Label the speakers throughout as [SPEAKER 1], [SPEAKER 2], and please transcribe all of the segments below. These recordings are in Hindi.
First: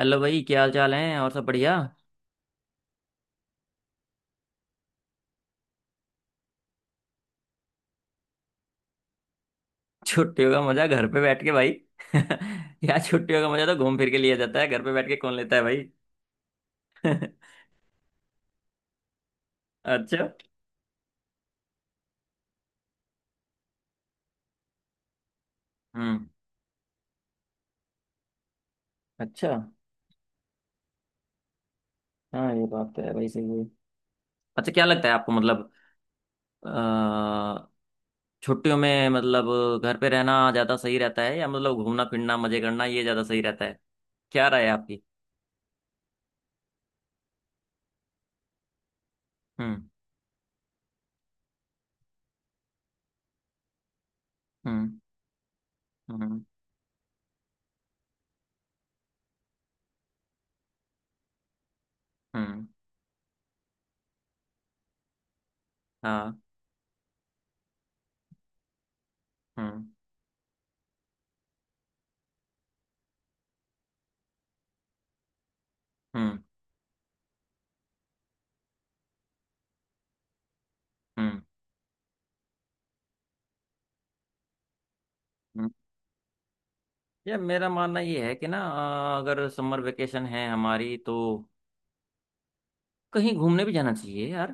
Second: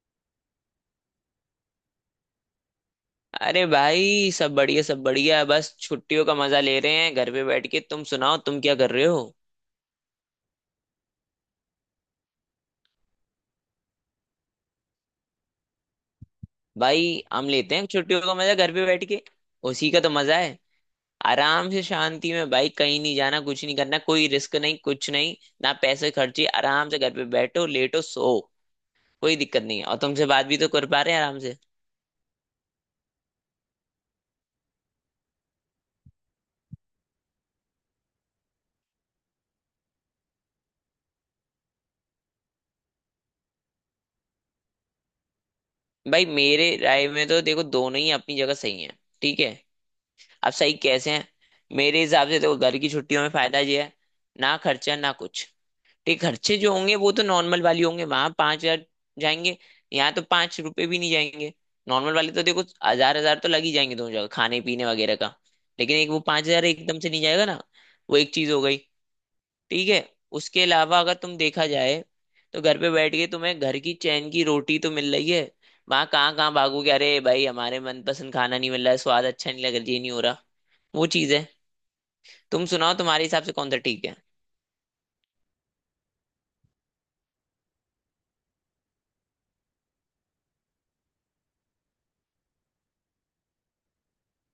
[SPEAKER 1] हेलो भाई, क्या हाल चाल है? और सब बढ़िया?
[SPEAKER 2] अरे भाई, सब बढ़िया है। बस छुट्टियों का मजा ले रहे हैं घर पे बैठ के। तुम सुनाओ, तुम क्या कर रहे हो।
[SPEAKER 1] छुट्टियों का मजा घर पे बैठ के, भाई? यार, छुट्टियों का मजा तो घूम फिर के लिया जाता है, घर पे बैठ के कौन लेता है भाई?
[SPEAKER 2] भाई हम लेते हैं छुट्टियों का मजा घर पे बैठ के। उसी का तो
[SPEAKER 1] अच्छा।
[SPEAKER 2] मजा है। आराम से शांति में भाई, कहीं नहीं जाना, कुछ नहीं करना, कोई रिस्क नहीं, कुछ नहीं। ना पैसे
[SPEAKER 1] हम्म।
[SPEAKER 2] खर्चे, आराम से घर पे बैठो, लेटो, सो। कोई
[SPEAKER 1] अच्छा।
[SPEAKER 2] दिक्कत नहीं है, और तुमसे बात भी तो कर पा रहे हैं आराम से।
[SPEAKER 1] हाँ, ये बात तो है भाई, सही है। अच्छा, क्या लगता है आपको? मतलब अ, छुट्टियों में, मतलब घर पे रहना ज्यादा सही रहता है, या मतलब घूमना फिरना मजे करना, ये ज्यादा सही रहता है? क्या राय है आपकी?
[SPEAKER 2] भाई मेरे राय में तो देखो, दोनों ही अपनी जगह सही हैं, ठीक है।
[SPEAKER 1] हम्म।
[SPEAKER 2] अब सही कैसे हैं, मेरे हिसाब से देखो, घर की छुट्टियों में फायदा ये है, ना खर्चा
[SPEAKER 1] हम्म।
[SPEAKER 2] ना कुछ। ये
[SPEAKER 1] हम्म।
[SPEAKER 2] खर्चे जो होंगे वो तो नॉर्मल वाली होंगे, वहां 5 हजार जाएंगे, यहाँ तो 5 रुपए भी नहीं जाएंगे। नॉर्मल वाले तो देखो
[SPEAKER 1] हम्म।
[SPEAKER 2] हजार हजार तो लग ही जाएंगे दोनों जगह खाने पीने वगैरह का, लेकिन एक वो
[SPEAKER 1] हाँ।
[SPEAKER 2] 5 हजार एकदम से नहीं जाएगा ना। वो एक चीज हो गई, ठीक
[SPEAKER 1] हम्म।
[SPEAKER 2] है। उसके अलावा अगर तुम देखा जाए, तो घर पे बैठ के तुम्हें घर की चैन की रोटी तो मिल रही है। वहां कहाँ
[SPEAKER 1] हम्म।
[SPEAKER 2] कहाँ भागोगे, अरे भाई हमारे मनपसंद खाना नहीं मिल रहा है, स्वाद अच्छा नहीं लग रहा, ये नहीं हो रहा, वो चीज
[SPEAKER 1] हम्म।
[SPEAKER 2] है। तुम सुनाओ तुम्हारे हिसाब से कौन सा ठीक
[SPEAKER 1] यार, मेरा मानना ये है कि ना, अगर समर वेकेशन है हमारी, तो कहीं घूमने भी जाना चाहिए यार।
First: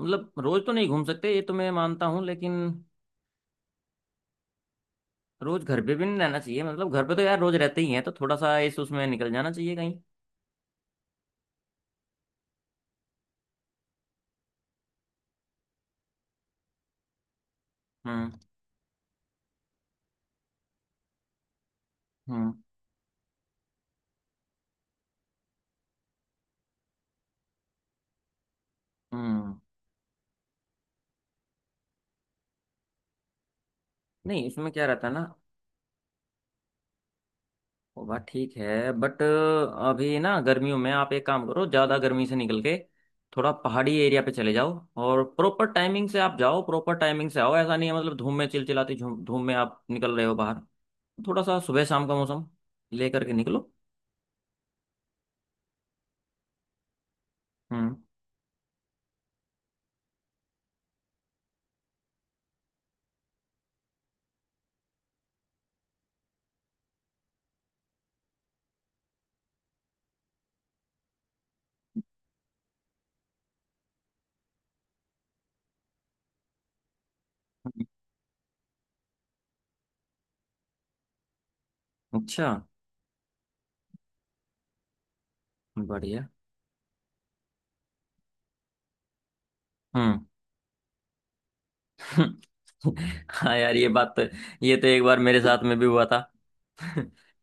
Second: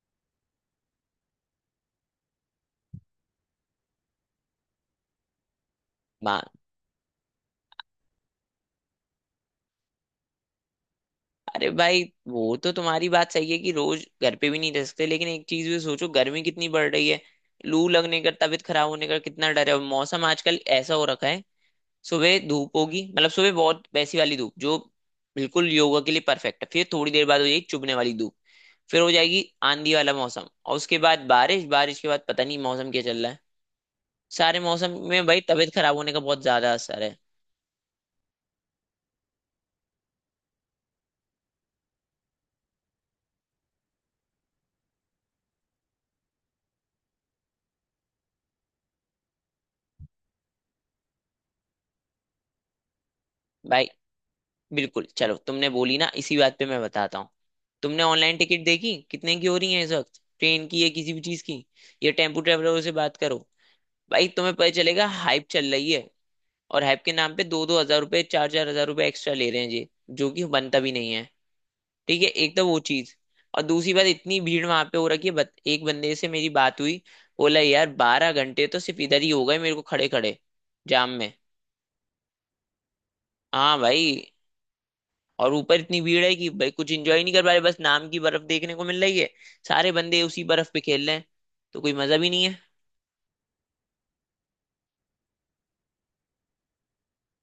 [SPEAKER 1] मतलब रोज तो नहीं घूम सकते, ये तो मैं मानता हूँ, लेकिन रोज घर पे भी नहीं रहना
[SPEAKER 2] है।
[SPEAKER 1] चाहिए। मतलब घर पे तो यार रोज रहते ही हैं, तो थोड़ा सा इस उसमें निकल जाना चाहिए कहीं।
[SPEAKER 2] अरे भाई, वो तो तुम्हारी बात सही है कि रोज घर पे भी नहीं रह सकते, लेकिन एक चीज भी सोचो, गर्मी कितनी बढ़ रही है। लू लगने
[SPEAKER 1] हम्म।
[SPEAKER 2] का, तबीयत खराब होने का कितना डर है, और मौसम आजकल ऐसा हो रखा है, सुबह
[SPEAKER 1] हम्म।
[SPEAKER 2] धूप होगी, मतलब सुबह बहुत वैसी वाली धूप जो बिल्कुल योगा के लिए परफेक्ट है, फिर थोड़ी देर बाद हो जाएगी चुभने वाली धूप, फिर हो जाएगी
[SPEAKER 1] हम्म।
[SPEAKER 2] आंधी वाला मौसम, और उसके बाद बारिश, बारिश के बाद पता नहीं मौसम क्या चल रहा है।
[SPEAKER 1] नहीं,
[SPEAKER 2] सारे
[SPEAKER 1] इसमें क्या
[SPEAKER 2] मौसम
[SPEAKER 1] रहता है ना,
[SPEAKER 2] में भाई तबीयत खराब होने का बहुत ज्यादा असर है।
[SPEAKER 1] वो बात ठीक है बट अभी ना गर्मियों में आप एक काम करो, ज़्यादा गर्मी से निकल के थोड़ा पहाड़ी एरिया पे चले जाओ। और प्रॉपर टाइमिंग से आप जाओ, प्रॉपर टाइमिंग से आओ। ऐसा नहीं है, मतलब धूम में, चिलचिलाती धूम, धूम में आप निकल रहे हो बाहर। थोड़ा सा सुबह शाम का मौसम लेकर के निकलो।
[SPEAKER 2] भाई बिल्कुल, चलो तुमने बोली ना, इसी बात पे मैं बताता हूँ।
[SPEAKER 1] हम्म।
[SPEAKER 2] तुमने ऑनलाइन टिकट देखी कितने की हो रही है इस वक्त, ट्रेन की या किसी भी चीज की, या टेम्पू ट्रेवलरों से बात करो, भाई तुम्हें पता चलेगा, हाइप चल रही है। और हाइप के नाम पे दो दो हजार रुपये, चार चार हजार रुपये एक्स्ट्रा ले रहे हैं ये, जो कि बनता भी नहीं है। ठीक है, एक तो वो चीज। और दूसरी बात, इतनी भीड़ वहां पे हो रखी है, एक बंदे से मेरी बात हुई, बोला
[SPEAKER 1] हम्म।
[SPEAKER 2] यार 12 घंटे तो सिर्फ इधर ही हो गए मेरे को खड़े खड़े, जाम में।
[SPEAKER 1] अच्छा।
[SPEAKER 2] हाँ भाई, और ऊपर इतनी भीड़
[SPEAKER 1] बढ़िया।
[SPEAKER 2] है कि भाई कुछ एंजॉय नहीं कर पा रहे, बस नाम की बर्फ देखने को मिल रही है, सारे बंदे
[SPEAKER 1] हम्म।
[SPEAKER 2] उसी बर्फ पे खेल रहे हैं, तो कोई मजा भी नहीं है।
[SPEAKER 1] हाँ यार, ये बात तो, ये तो एक बार मेरे साथ में भी हुआ था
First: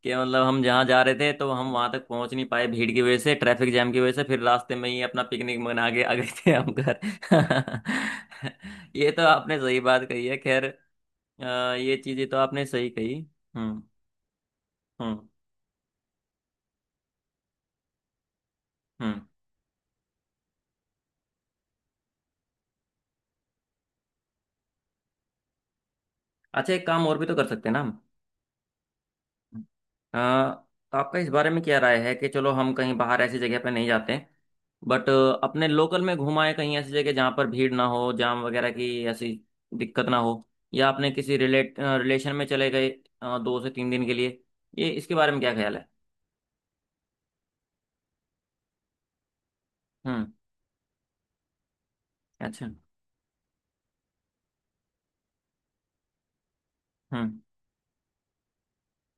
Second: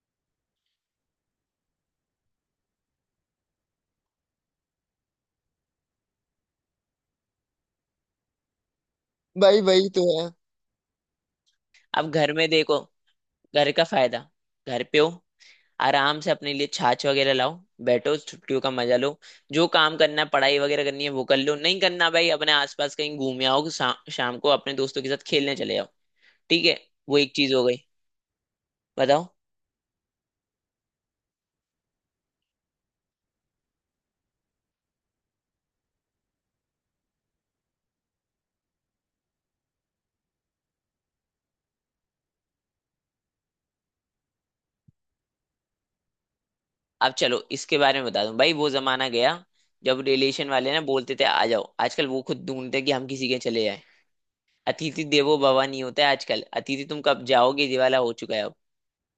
[SPEAKER 1] कि मतलब हम जहाँ जा रहे थे, तो हम वहां तक पहुंच नहीं पाए, भीड़ की वजह से, ट्रैफिक जाम की वजह से, फिर रास्ते में ही अपना पिकनिक मना के आ गए थे हम घर। ये तो आपने
[SPEAKER 2] भाई
[SPEAKER 1] सही
[SPEAKER 2] वही
[SPEAKER 1] बात
[SPEAKER 2] तो
[SPEAKER 1] कही
[SPEAKER 2] है,
[SPEAKER 1] है, खैर ये
[SPEAKER 2] अब
[SPEAKER 1] चीजें
[SPEAKER 2] घर
[SPEAKER 1] तो
[SPEAKER 2] में
[SPEAKER 1] आपने
[SPEAKER 2] देखो,
[SPEAKER 1] सही कही।
[SPEAKER 2] घर
[SPEAKER 1] हम्म।
[SPEAKER 2] का फायदा, घर पे हो,
[SPEAKER 1] हम्म।
[SPEAKER 2] आराम से अपने लिए छाछ वगैरह लाओ, बैठो, छुट्टियों का मजा लो।
[SPEAKER 1] हम्म।
[SPEAKER 2] जो काम करना है, पढ़ाई वगैरह करनी है, वो कर लो, नहीं करना भाई अपने आसपास कहीं घूम आओ, शाम को अपने दोस्तों के साथ खेलने चले जाओ, ठीक
[SPEAKER 1] अच्छा,
[SPEAKER 2] है।
[SPEAKER 1] एक काम
[SPEAKER 2] वो
[SPEAKER 1] और भी तो
[SPEAKER 2] एक
[SPEAKER 1] कर
[SPEAKER 2] चीज हो
[SPEAKER 1] सकते हैं
[SPEAKER 2] गई,
[SPEAKER 1] ना हम।
[SPEAKER 2] बताओ।
[SPEAKER 1] अ, तो आपका इस बारे में क्या राय है कि चलो हम कहीं बाहर ऐसी जगह पे नहीं जाते, बट अपने लोकल में घुमाएं, कहीं ऐसी जगह जहाँ पर भीड़ ना हो, जाम वगैरह की ऐसी दिक्कत ना हो। या आपने किसी रिलेट रिलेशन में चले गए, दो से तीन दिन के लिए। ये, इसके बारे में क्या ख्याल है?
[SPEAKER 2] अब चलो इसके बारे में बता दूं, भाई वो जमाना गया जब
[SPEAKER 1] हम्म।
[SPEAKER 2] रिलेशन वाले ना बोलते थे आ जाओ, आजकल वो खुद
[SPEAKER 1] अच्छा।
[SPEAKER 2] ढूंढते हैं कि हम किसी के चले जाएं। अतिथि देवो भव नहीं होता है आजकल, अतिथि तुम कब
[SPEAKER 1] हम्म
[SPEAKER 2] जाओगे, ये वाला हो चुका है अब।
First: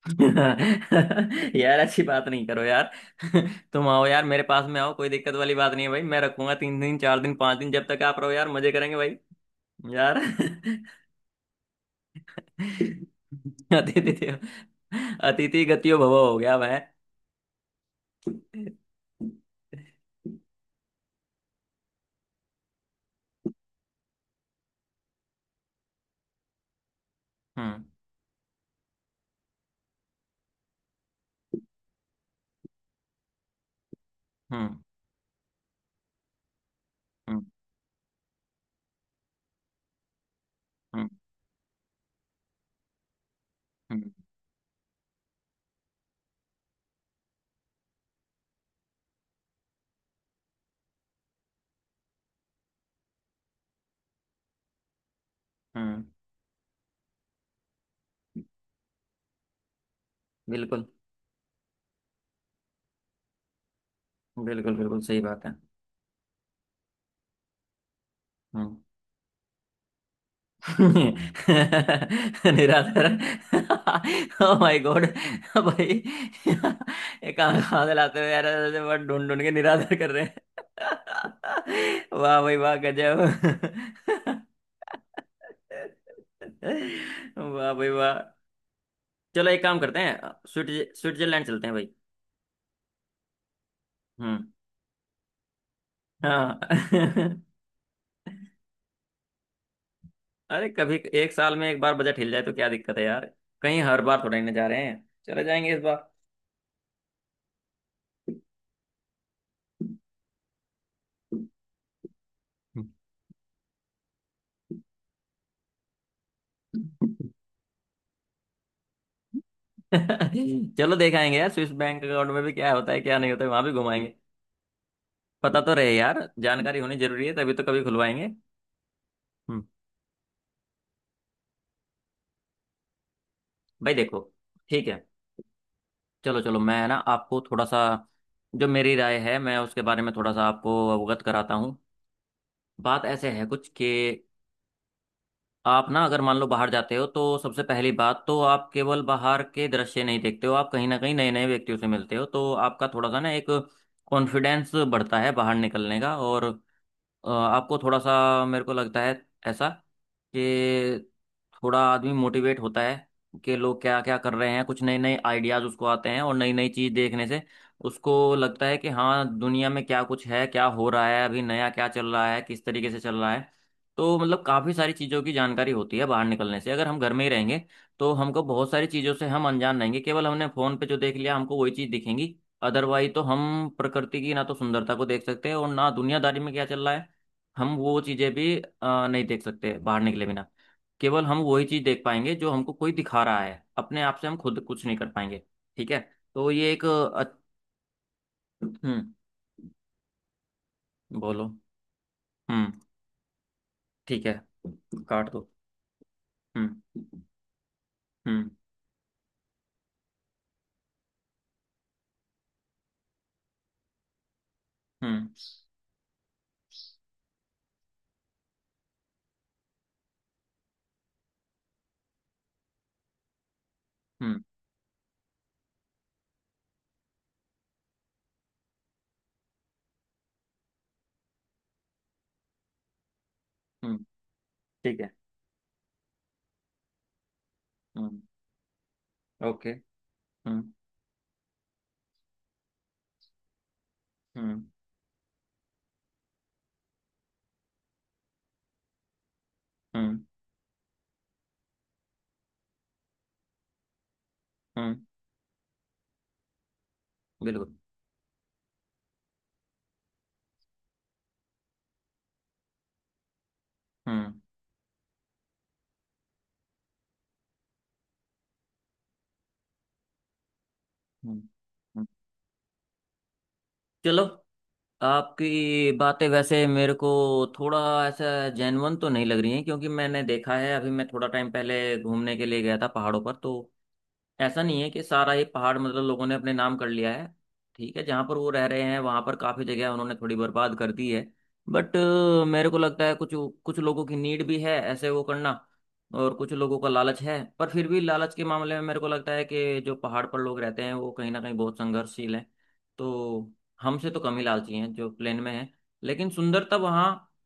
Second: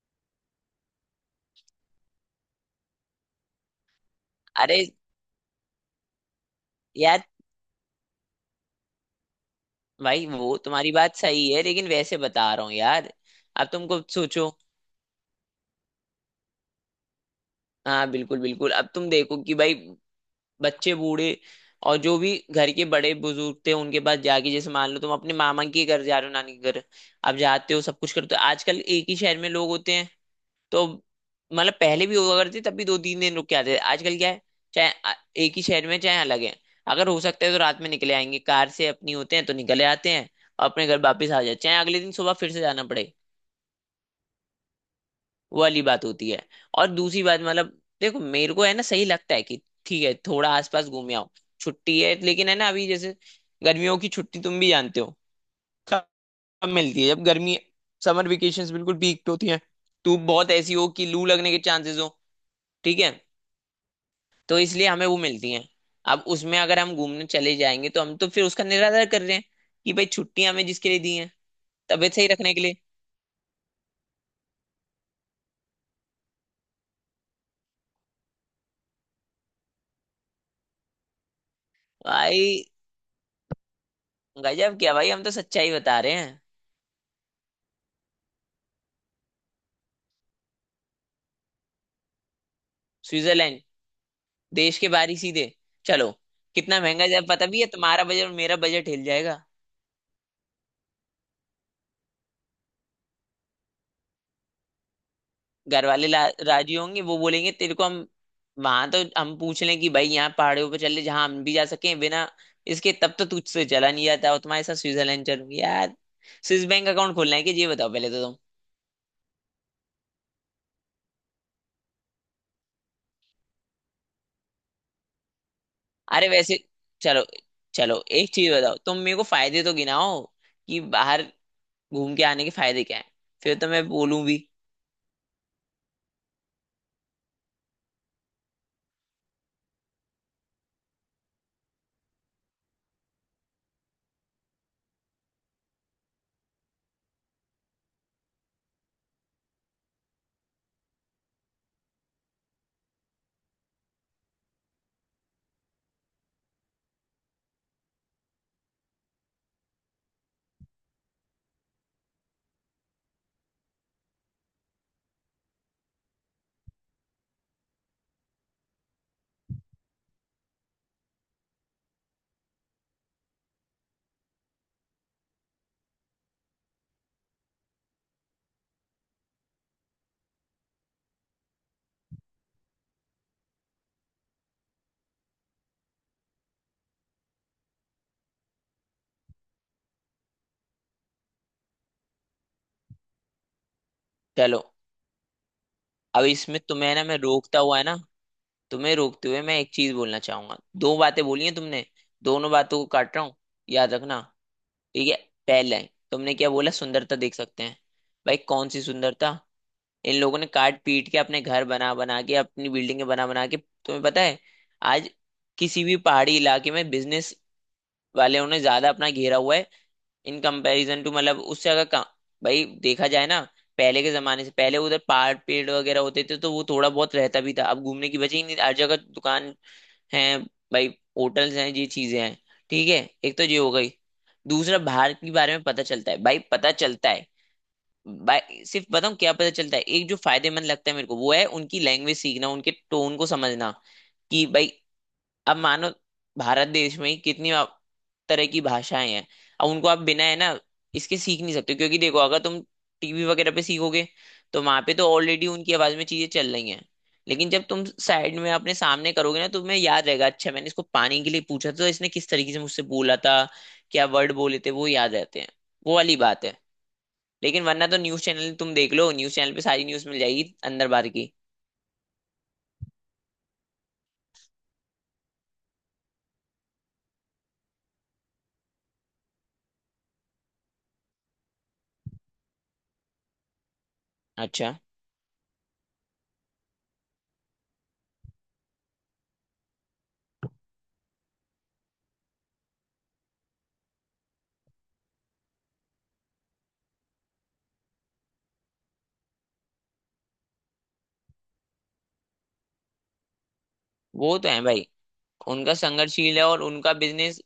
[SPEAKER 1] यार ऐसी बात नहीं करो यार। तुम आओ यार, मेरे पास
[SPEAKER 2] अरे
[SPEAKER 1] में आओ, कोई दिक्कत वाली बात नहीं है भाई, मैं रखूंगा। तीन दिन, चार
[SPEAKER 2] यार,
[SPEAKER 1] दिन, पांच दिन, जब तक आप रहो यार, मजे करेंगे भाई। यार।
[SPEAKER 2] भाई वो तुम्हारी बात सही है, लेकिन वैसे बता रहा हूँ यार। अब तुम खुद
[SPEAKER 1] अतिथि
[SPEAKER 2] सोचो।
[SPEAKER 1] अतिथि गतियो भव हो गया मैं।
[SPEAKER 2] हाँ बिल्कुल बिल्कुल, अब तुम देखो कि भाई, बच्चे बूढ़े और जो भी घर के बड़े बुजुर्ग थे उनके पास जाके, जैसे मान लो तुम अपने मामा के घर जा रहे हो, नानी के घर, अब जाते हो,
[SPEAKER 1] हम्म।
[SPEAKER 2] सब कुछ करते हो, आजकल एक ही शहर में लोग होते हैं। तो मतलब पहले भी हुआ करती, तब भी 2-3 दिन रुक के आते थे, आजकल क्या है,
[SPEAKER 1] हम्म।
[SPEAKER 2] चाहे आ- एक ही शहर में चाहे अलग है, अगर हो
[SPEAKER 1] हम्म।
[SPEAKER 2] सकता है तो रात में निकले आएंगे, कार से अपनी होते हैं तो निकले आते हैं, और अपने घर
[SPEAKER 1] हम्म।
[SPEAKER 2] वापस आ जाते हैं, चाहे अगले दिन सुबह फिर से जाना पड़े।
[SPEAKER 1] हम्म।
[SPEAKER 2] वो वाली बात होती है। और दूसरी बात, मतलब देखो मेरे को है ना, सही लगता है कि ठीक है थोड़ा आसपास घूम आओ, छुट्टी है, लेकिन है ना, अभी जैसे गर्मियों की छुट्टी तुम भी जानते हो
[SPEAKER 1] हम्म।
[SPEAKER 2] कब मिलती है, जब गर्मी, समर वेकेशंस बिल्कुल पीक पे होती हैं, तो बहुत ऐसी
[SPEAKER 1] बिल्कुल।
[SPEAKER 2] हो कि लू लगने के चांसेस हो, ठीक है। तो
[SPEAKER 1] बिल्कुल,
[SPEAKER 2] इसलिए
[SPEAKER 1] बिल्कुल
[SPEAKER 2] हमें वो
[SPEAKER 1] सही बात
[SPEAKER 2] मिलती
[SPEAKER 1] है।
[SPEAKER 2] हैं, अब उसमें अगर हम घूमने चले जाएंगे, तो हम तो फिर उसका
[SPEAKER 1] हम्म।
[SPEAKER 2] निरादर कर रहे हैं, कि भाई छुट्टियां हमें जिसके लिए दी हैं, तबीयत सही रखने के लिए।
[SPEAKER 1] निराधार। Oh my god. भाई, ये काम कहाँ से लाते हो यार? ऐसे वर्ड ढूंढ ढूंढ के निराधार कर रहे हैं। वाह भाई
[SPEAKER 2] भाई
[SPEAKER 1] वाह, गजब।
[SPEAKER 2] गजब क्या भाई, हम तो सच्चाई बता रहे हैं।
[SPEAKER 1] वाह भाई वाह। चलो, एक काम करते हैं, स्विट्जरलैंड चलते हैं भाई।
[SPEAKER 2] स्विट्जरलैंड,
[SPEAKER 1] हम्म।
[SPEAKER 2] देश के बाहर ही सीधे, चलो,
[SPEAKER 1] हाँ।
[SPEAKER 2] कितना महंगा जाए पता भी है, तुम्हारा बजट और मेरा बजट हिल जाएगा।
[SPEAKER 1] अरे, कभी एक साल में एक बार बजट हिल जाए तो क्या दिक्कत है यार? कहीं हर बार थोड़ा ना जा रहे हैं, चले जाएंगे इस
[SPEAKER 2] घर
[SPEAKER 1] बार।
[SPEAKER 2] वाले राजी होंगे, वो बोलेंगे तेरे को हम, वहां तो हम पूछ लें कि भाई यहाँ पहाड़ियों पर चल ले जहाँ हम भी जा सकें, बिना इसके तब तो तुझसे चला नहीं जाता, और तुम्हारे साथ स्विट्जरलैंड चलूंगी यार। स्विस बैंक अकाउंट खोलना है कि ये बताओ पहले तो तुम।
[SPEAKER 1] चलो, देख आएंगे यार, स्विस बैंक अकाउंट में भी क्या होता है क्या नहीं होता है, वहां भी घुमाएंगे। पता तो रहे यार,
[SPEAKER 2] अरे वैसे,
[SPEAKER 1] जानकारी होनी
[SPEAKER 2] चलो
[SPEAKER 1] जरूरी है, तभी तो कभी
[SPEAKER 2] चलो,
[SPEAKER 1] खुलवाएंगे।
[SPEAKER 2] एक चीज बताओ तुम, मेरे को
[SPEAKER 1] हम्म।
[SPEAKER 2] फायदे तो गिनाओ कि बाहर घूम के आने के फायदे क्या है, फिर तो मैं
[SPEAKER 1] भाई देखो,
[SPEAKER 2] बोलूं भी।
[SPEAKER 1] ठीक है, चलो चलो, मैं ना आपको थोड़ा सा, जो मेरी राय है, मैं उसके बारे में थोड़ा सा आपको अवगत कराता हूँ। बात ऐसे है कुछ कि आप ना, अगर मान लो बाहर जाते हो, तो सबसे पहली बात तो आप केवल बाहर के दृश्य नहीं देखते हो, आप कहीं ना कहीं नए नए व्यक्तियों से मिलते हो, तो आपका थोड़ा सा ना एक कॉन्फिडेंस बढ़ता है बाहर निकलने का। और आपको थोड़ा सा, मेरे को लगता है ऐसा कि, थोड़ा आदमी मोटिवेट होता है कि लोग क्या क्या कर रहे हैं, कुछ नए नए आइडियाज उसको आते हैं, और नई नई चीज देखने से उसको लगता है कि हाँ, दुनिया में क्या कुछ है, क्या हो रहा है, अभी नया क्या चल रहा है, किस तरीके से चल रहा है। तो मतलब काफी सारी चीजों की जानकारी होती है बाहर निकलने से। अगर हम घर में ही रहेंगे, तो हमको बहुत सारी चीजों से, हम अनजान रहेंगे। केवल हमने फोन पे जो देख लिया, हमको वही चीज दिखेंगी। अदरवाइज तो हम प्रकृति की ना तो सुंदरता को देख सकते हैं, और ना दुनियादारी में क्या चल रहा है, हम वो चीजें भी नहीं देख सकते बाहर निकले बिना। केवल हम वही चीज देख पाएंगे जो हमको कोई दिखा रहा है, अपने आप से हम खुद
[SPEAKER 2] चलो,
[SPEAKER 1] कुछ नहीं कर पाएंगे। ठीक है,
[SPEAKER 2] अब
[SPEAKER 1] तो
[SPEAKER 2] इसमें
[SPEAKER 1] ये एक
[SPEAKER 2] तुम्हें ना मैं रोकता हुआ है ना, तुम्हें
[SPEAKER 1] हम्म।
[SPEAKER 2] रोकते हुए मैं एक चीज बोलना चाहूंगा। दो बातें बोली
[SPEAKER 1] बोलो।
[SPEAKER 2] हैं तुमने, दोनों
[SPEAKER 1] हम्म।
[SPEAKER 2] बातों को काट रहा हूँ, याद रखना,
[SPEAKER 1] ठीक है।
[SPEAKER 2] ठीक है।
[SPEAKER 1] काट दो।
[SPEAKER 2] पहले तुमने क्या बोला,
[SPEAKER 1] हम्म।
[SPEAKER 2] सुंदरता देख सकते हैं, भाई
[SPEAKER 1] हम्म।
[SPEAKER 2] कौन सी सुंदरता, इन लोगों ने काट पीट के अपने घर बना बना के अपनी बिल्डिंगें बना बना के, तुम्हें पता है आज
[SPEAKER 1] हम्म।
[SPEAKER 2] किसी भी पहाड़ी इलाके में बिजनेस वाले उन्हें ज्यादा अपना घेरा हुआ है, इन कंपैरिजन टू मतलब उससे अगर भाई देखा जाए ना, पहले के
[SPEAKER 1] हम्म।
[SPEAKER 2] जमाने से पहले उधर पहाड़ पेड़ वगैरह होते थे तो वो थोड़ा बहुत रहता भी था, अब घूमने की वजह ही नहीं, हर जगह दुकान है भाई, होटल्स हैं, ये चीजें हैं, ठीक है। एक तो ये हो गई।
[SPEAKER 1] हम्म।
[SPEAKER 2] दूसरा,
[SPEAKER 1] ठीक है।
[SPEAKER 2] भारत के बारे में पता चलता है भाई, पता चलता है।
[SPEAKER 1] हम्म।
[SPEAKER 2] भाई सिर्फ बताऊं क्या पता
[SPEAKER 1] ओके।
[SPEAKER 2] चलता है, एक जो
[SPEAKER 1] हम्म।
[SPEAKER 2] फायदेमंद लगता है मेरे को वो है उनकी लैंग्वेज सीखना, उनके टोन को समझना, कि
[SPEAKER 1] हम्म।
[SPEAKER 2] भाई अब मानो भारत देश में ही कितनी तरह की भाषाएं हैं। अब उनको आप
[SPEAKER 1] हम्म।
[SPEAKER 2] बिना है ना इसके सीख नहीं सकते, क्योंकि देखो अगर तुम टीवी वगैरह पे सीखोगे तो वहां पे
[SPEAKER 1] हम्म।
[SPEAKER 2] तो ऑलरेडी उनकी आवाज में चीजें चल रही हैं, लेकिन जब
[SPEAKER 1] बिल्कुल।
[SPEAKER 2] तुम साइड में अपने सामने करोगे ना, तुम्हें याद रहेगा, अच्छा मैंने इसको पानी के लिए पूछा था तो इसने किस तरीके से मुझसे बोला था, क्या वर्ड
[SPEAKER 1] हम्म।
[SPEAKER 2] बोले थे, वो याद रहते हैं, वो वाली बात है। लेकिन वरना तो न्यूज चैनल तुम देख लो, न्यूज चैनल पे सारी न्यूज मिल जाएगी अंदर बाहर की।
[SPEAKER 1] हम्म। हम्म। चलो, आपकी बातें वैसे मेरे को थोड़ा ऐसा जेन्युइन तो नहीं लग रही हैं, क्योंकि मैंने देखा है, अभी मैं थोड़ा टाइम पहले घूमने के लिए गया था पहाड़ों पर, तो ऐसा
[SPEAKER 2] अच्छा,
[SPEAKER 1] नहीं है कि सारा ये पहाड़ मतलब लोगों ने अपने नाम कर लिया है। ठीक है, जहाँ पर वो रह रहे हैं वहाँ पर काफ़ी जगह उन्होंने थोड़ी बर्बाद कर दी है, बट मेरे को लगता है कुछ, कुछ लोगों की नीड भी है ऐसे वो करना। और कुछ लोगों का लालच है, पर फिर भी लालच के मामले में मेरे को लगता है कि जो पहाड़ पर लोग रहते हैं, वो कहीं ना कहीं बहुत संघर्षशील हैं, तो हमसे तो कम
[SPEAKER 2] वो
[SPEAKER 1] ही
[SPEAKER 2] तो है
[SPEAKER 1] लालची
[SPEAKER 2] भाई,
[SPEAKER 1] हैं जो प्लेन में हैं।
[SPEAKER 2] उनका
[SPEAKER 1] लेकिन
[SPEAKER 2] संघर्षशील है, और
[SPEAKER 1] सुंदरता
[SPEAKER 2] उनका
[SPEAKER 1] वहाँ,
[SPEAKER 2] बिजनेस,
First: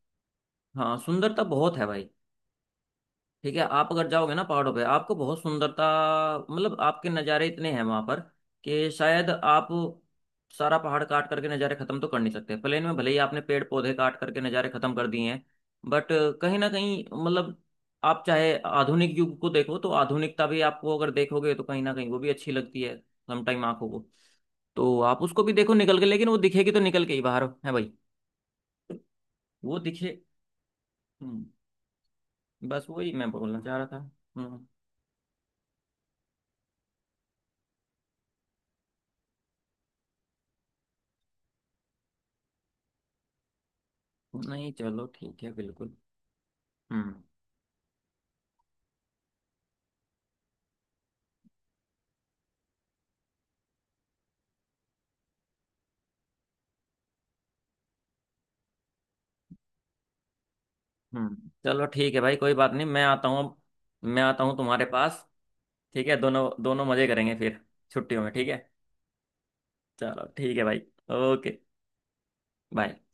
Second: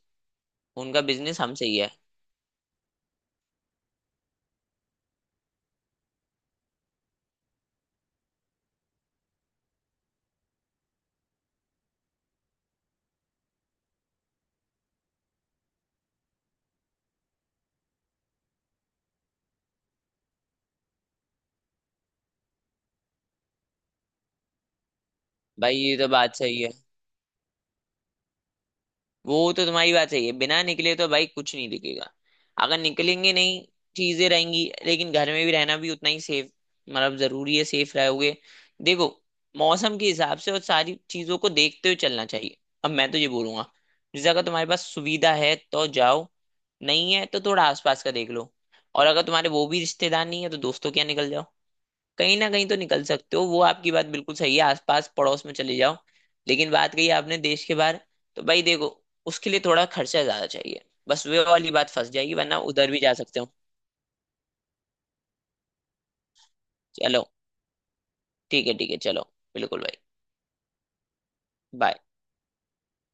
[SPEAKER 1] हाँ,
[SPEAKER 2] उनका बिजनेस
[SPEAKER 1] सुंदरता
[SPEAKER 2] हमसे ही
[SPEAKER 1] बहुत है
[SPEAKER 2] है।
[SPEAKER 1] भाई। ठीक है, आप अगर जाओगे ना पहाड़ों पे, आपको बहुत सुंदरता, मतलब आपके नज़ारे इतने हैं वहां पर, कि शायद आप सारा पहाड़ काट करके नज़ारे खत्म तो कर नहीं सकते। प्लेन में भले ही आपने पेड़ पौधे काट करके नज़ारे खत्म कर दिए हैं, बट कहीं ना कहीं मतलब आप चाहे आधुनिक युग को देखो, तो आधुनिकता भी आपको, अगर देखोगे तो कहीं ना कहीं वो भी अच्छी लगती है समटाइम आंखों को। तो आप उसको भी देखो
[SPEAKER 2] भाई ये
[SPEAKER 1] निकल के,
[SPEAKER 2] तो
[SPEAKER 1] लेकिन
[SPEAKER 2] बात
[SPEAKER 1] वो
[SPEAKER 2] सही है,
[SPEAKER 1] दिखेगी तो निकल के ही बाहर है भाई,
[SPEAKER 2] वो तो
[SPEAKER 1] वो
[SPEAKER 2] तुम्हारी बात
[SPEAKER 1] दिखे।
[SPEAKER 2] सही है, बिना निकले तो भाई
[SPEAKER 1] हम्म।
[SPEAKER 2] कुछ नहीं दिखेगा, अगर
[SPEAKER 1] बस वही मैं
[SPEAKER 2] निकलेंगे नहीं।
[SPEAKER 1] बोलना चाह रहा था।
[SPEAKER 2] चीजें रहेंगी,
[SPEAKER 1] हम्म।
[SPEAKER 2] लेकिन घर में भी रहना भी उतना ही सेफ, मतलब जरूरी है, सेफ रहोगे। देखो, मौसम के हिसाब से और सारी चीजों को देखते हुए चलना चाहिए। अब मैं तो ये बोलूंगा, जैसे अगर तुम्हारे
[SPEAKER 1] नहीं,
[SPEAKER 2] पास
[SPEAKER 1] चलो
[SPEAKER 2] सुविधा
[SPEAKER 1] ठीक है,
[SPEAKER 2] है तो
[SPEAKER 1] बिल्कुल।
[SPEAKER 2] जाओ, नहीं
[SPEAKER 1] हम्म।
[SPEAKER 2] है तो थोड़ा आसपास का देख लो, और अगर तुम्हारे वो भी रिश्तेदार नहीं है तो दोस्तों के यहाँ निकल जाओ, कहीं ना कहीं तो निकल सकते हो, वो आपकी बात बिल्कुल सही है, आसपास पड़ोस में चले जाओ। लेकिन बात कही आपने देश के बाहर, तो भाई देखो, उसके लिए थोड़ा खर्चा ज्यादा चाहिए, बस वे
[SPEAKER 1] हम्म।
[SPEAKER 2] वाली
[SPEAKER 1] चलो
[SPEAKER 2] बात फंस
[SPEAKER 1] ठीक है
[SPEAKER 2] जाएगी,
[SPEAKER 1] भाई, कोई
[SPEAKER 2] वरना
[SPEAKER 1] बात नहीं,
[SPEAKER 2] उधर भी
[SPEAKER 1] मैं
[SPEAKER 2] जा
[SPEAKER 1] आता
[SPEAKER 2] सकते हो।
[SPEAKER 1] हूँ, मैं आता हूँ तुम्हारे पास। ठीक है, दोनों दोनों मजे
[SPEAKER 2] चलो,
[SPEAKER 1] करेंगे फिर, छुट्टियों में, ठीक है।
[SPEAKER 2] ठीक है, ठीक है चलो, बिल्कुल भाई।
[SPEAKER 1] चलो ठीक है भाई, ओके,
[SPEAKER 2] बाय।
[SPEAKER 1] बाय।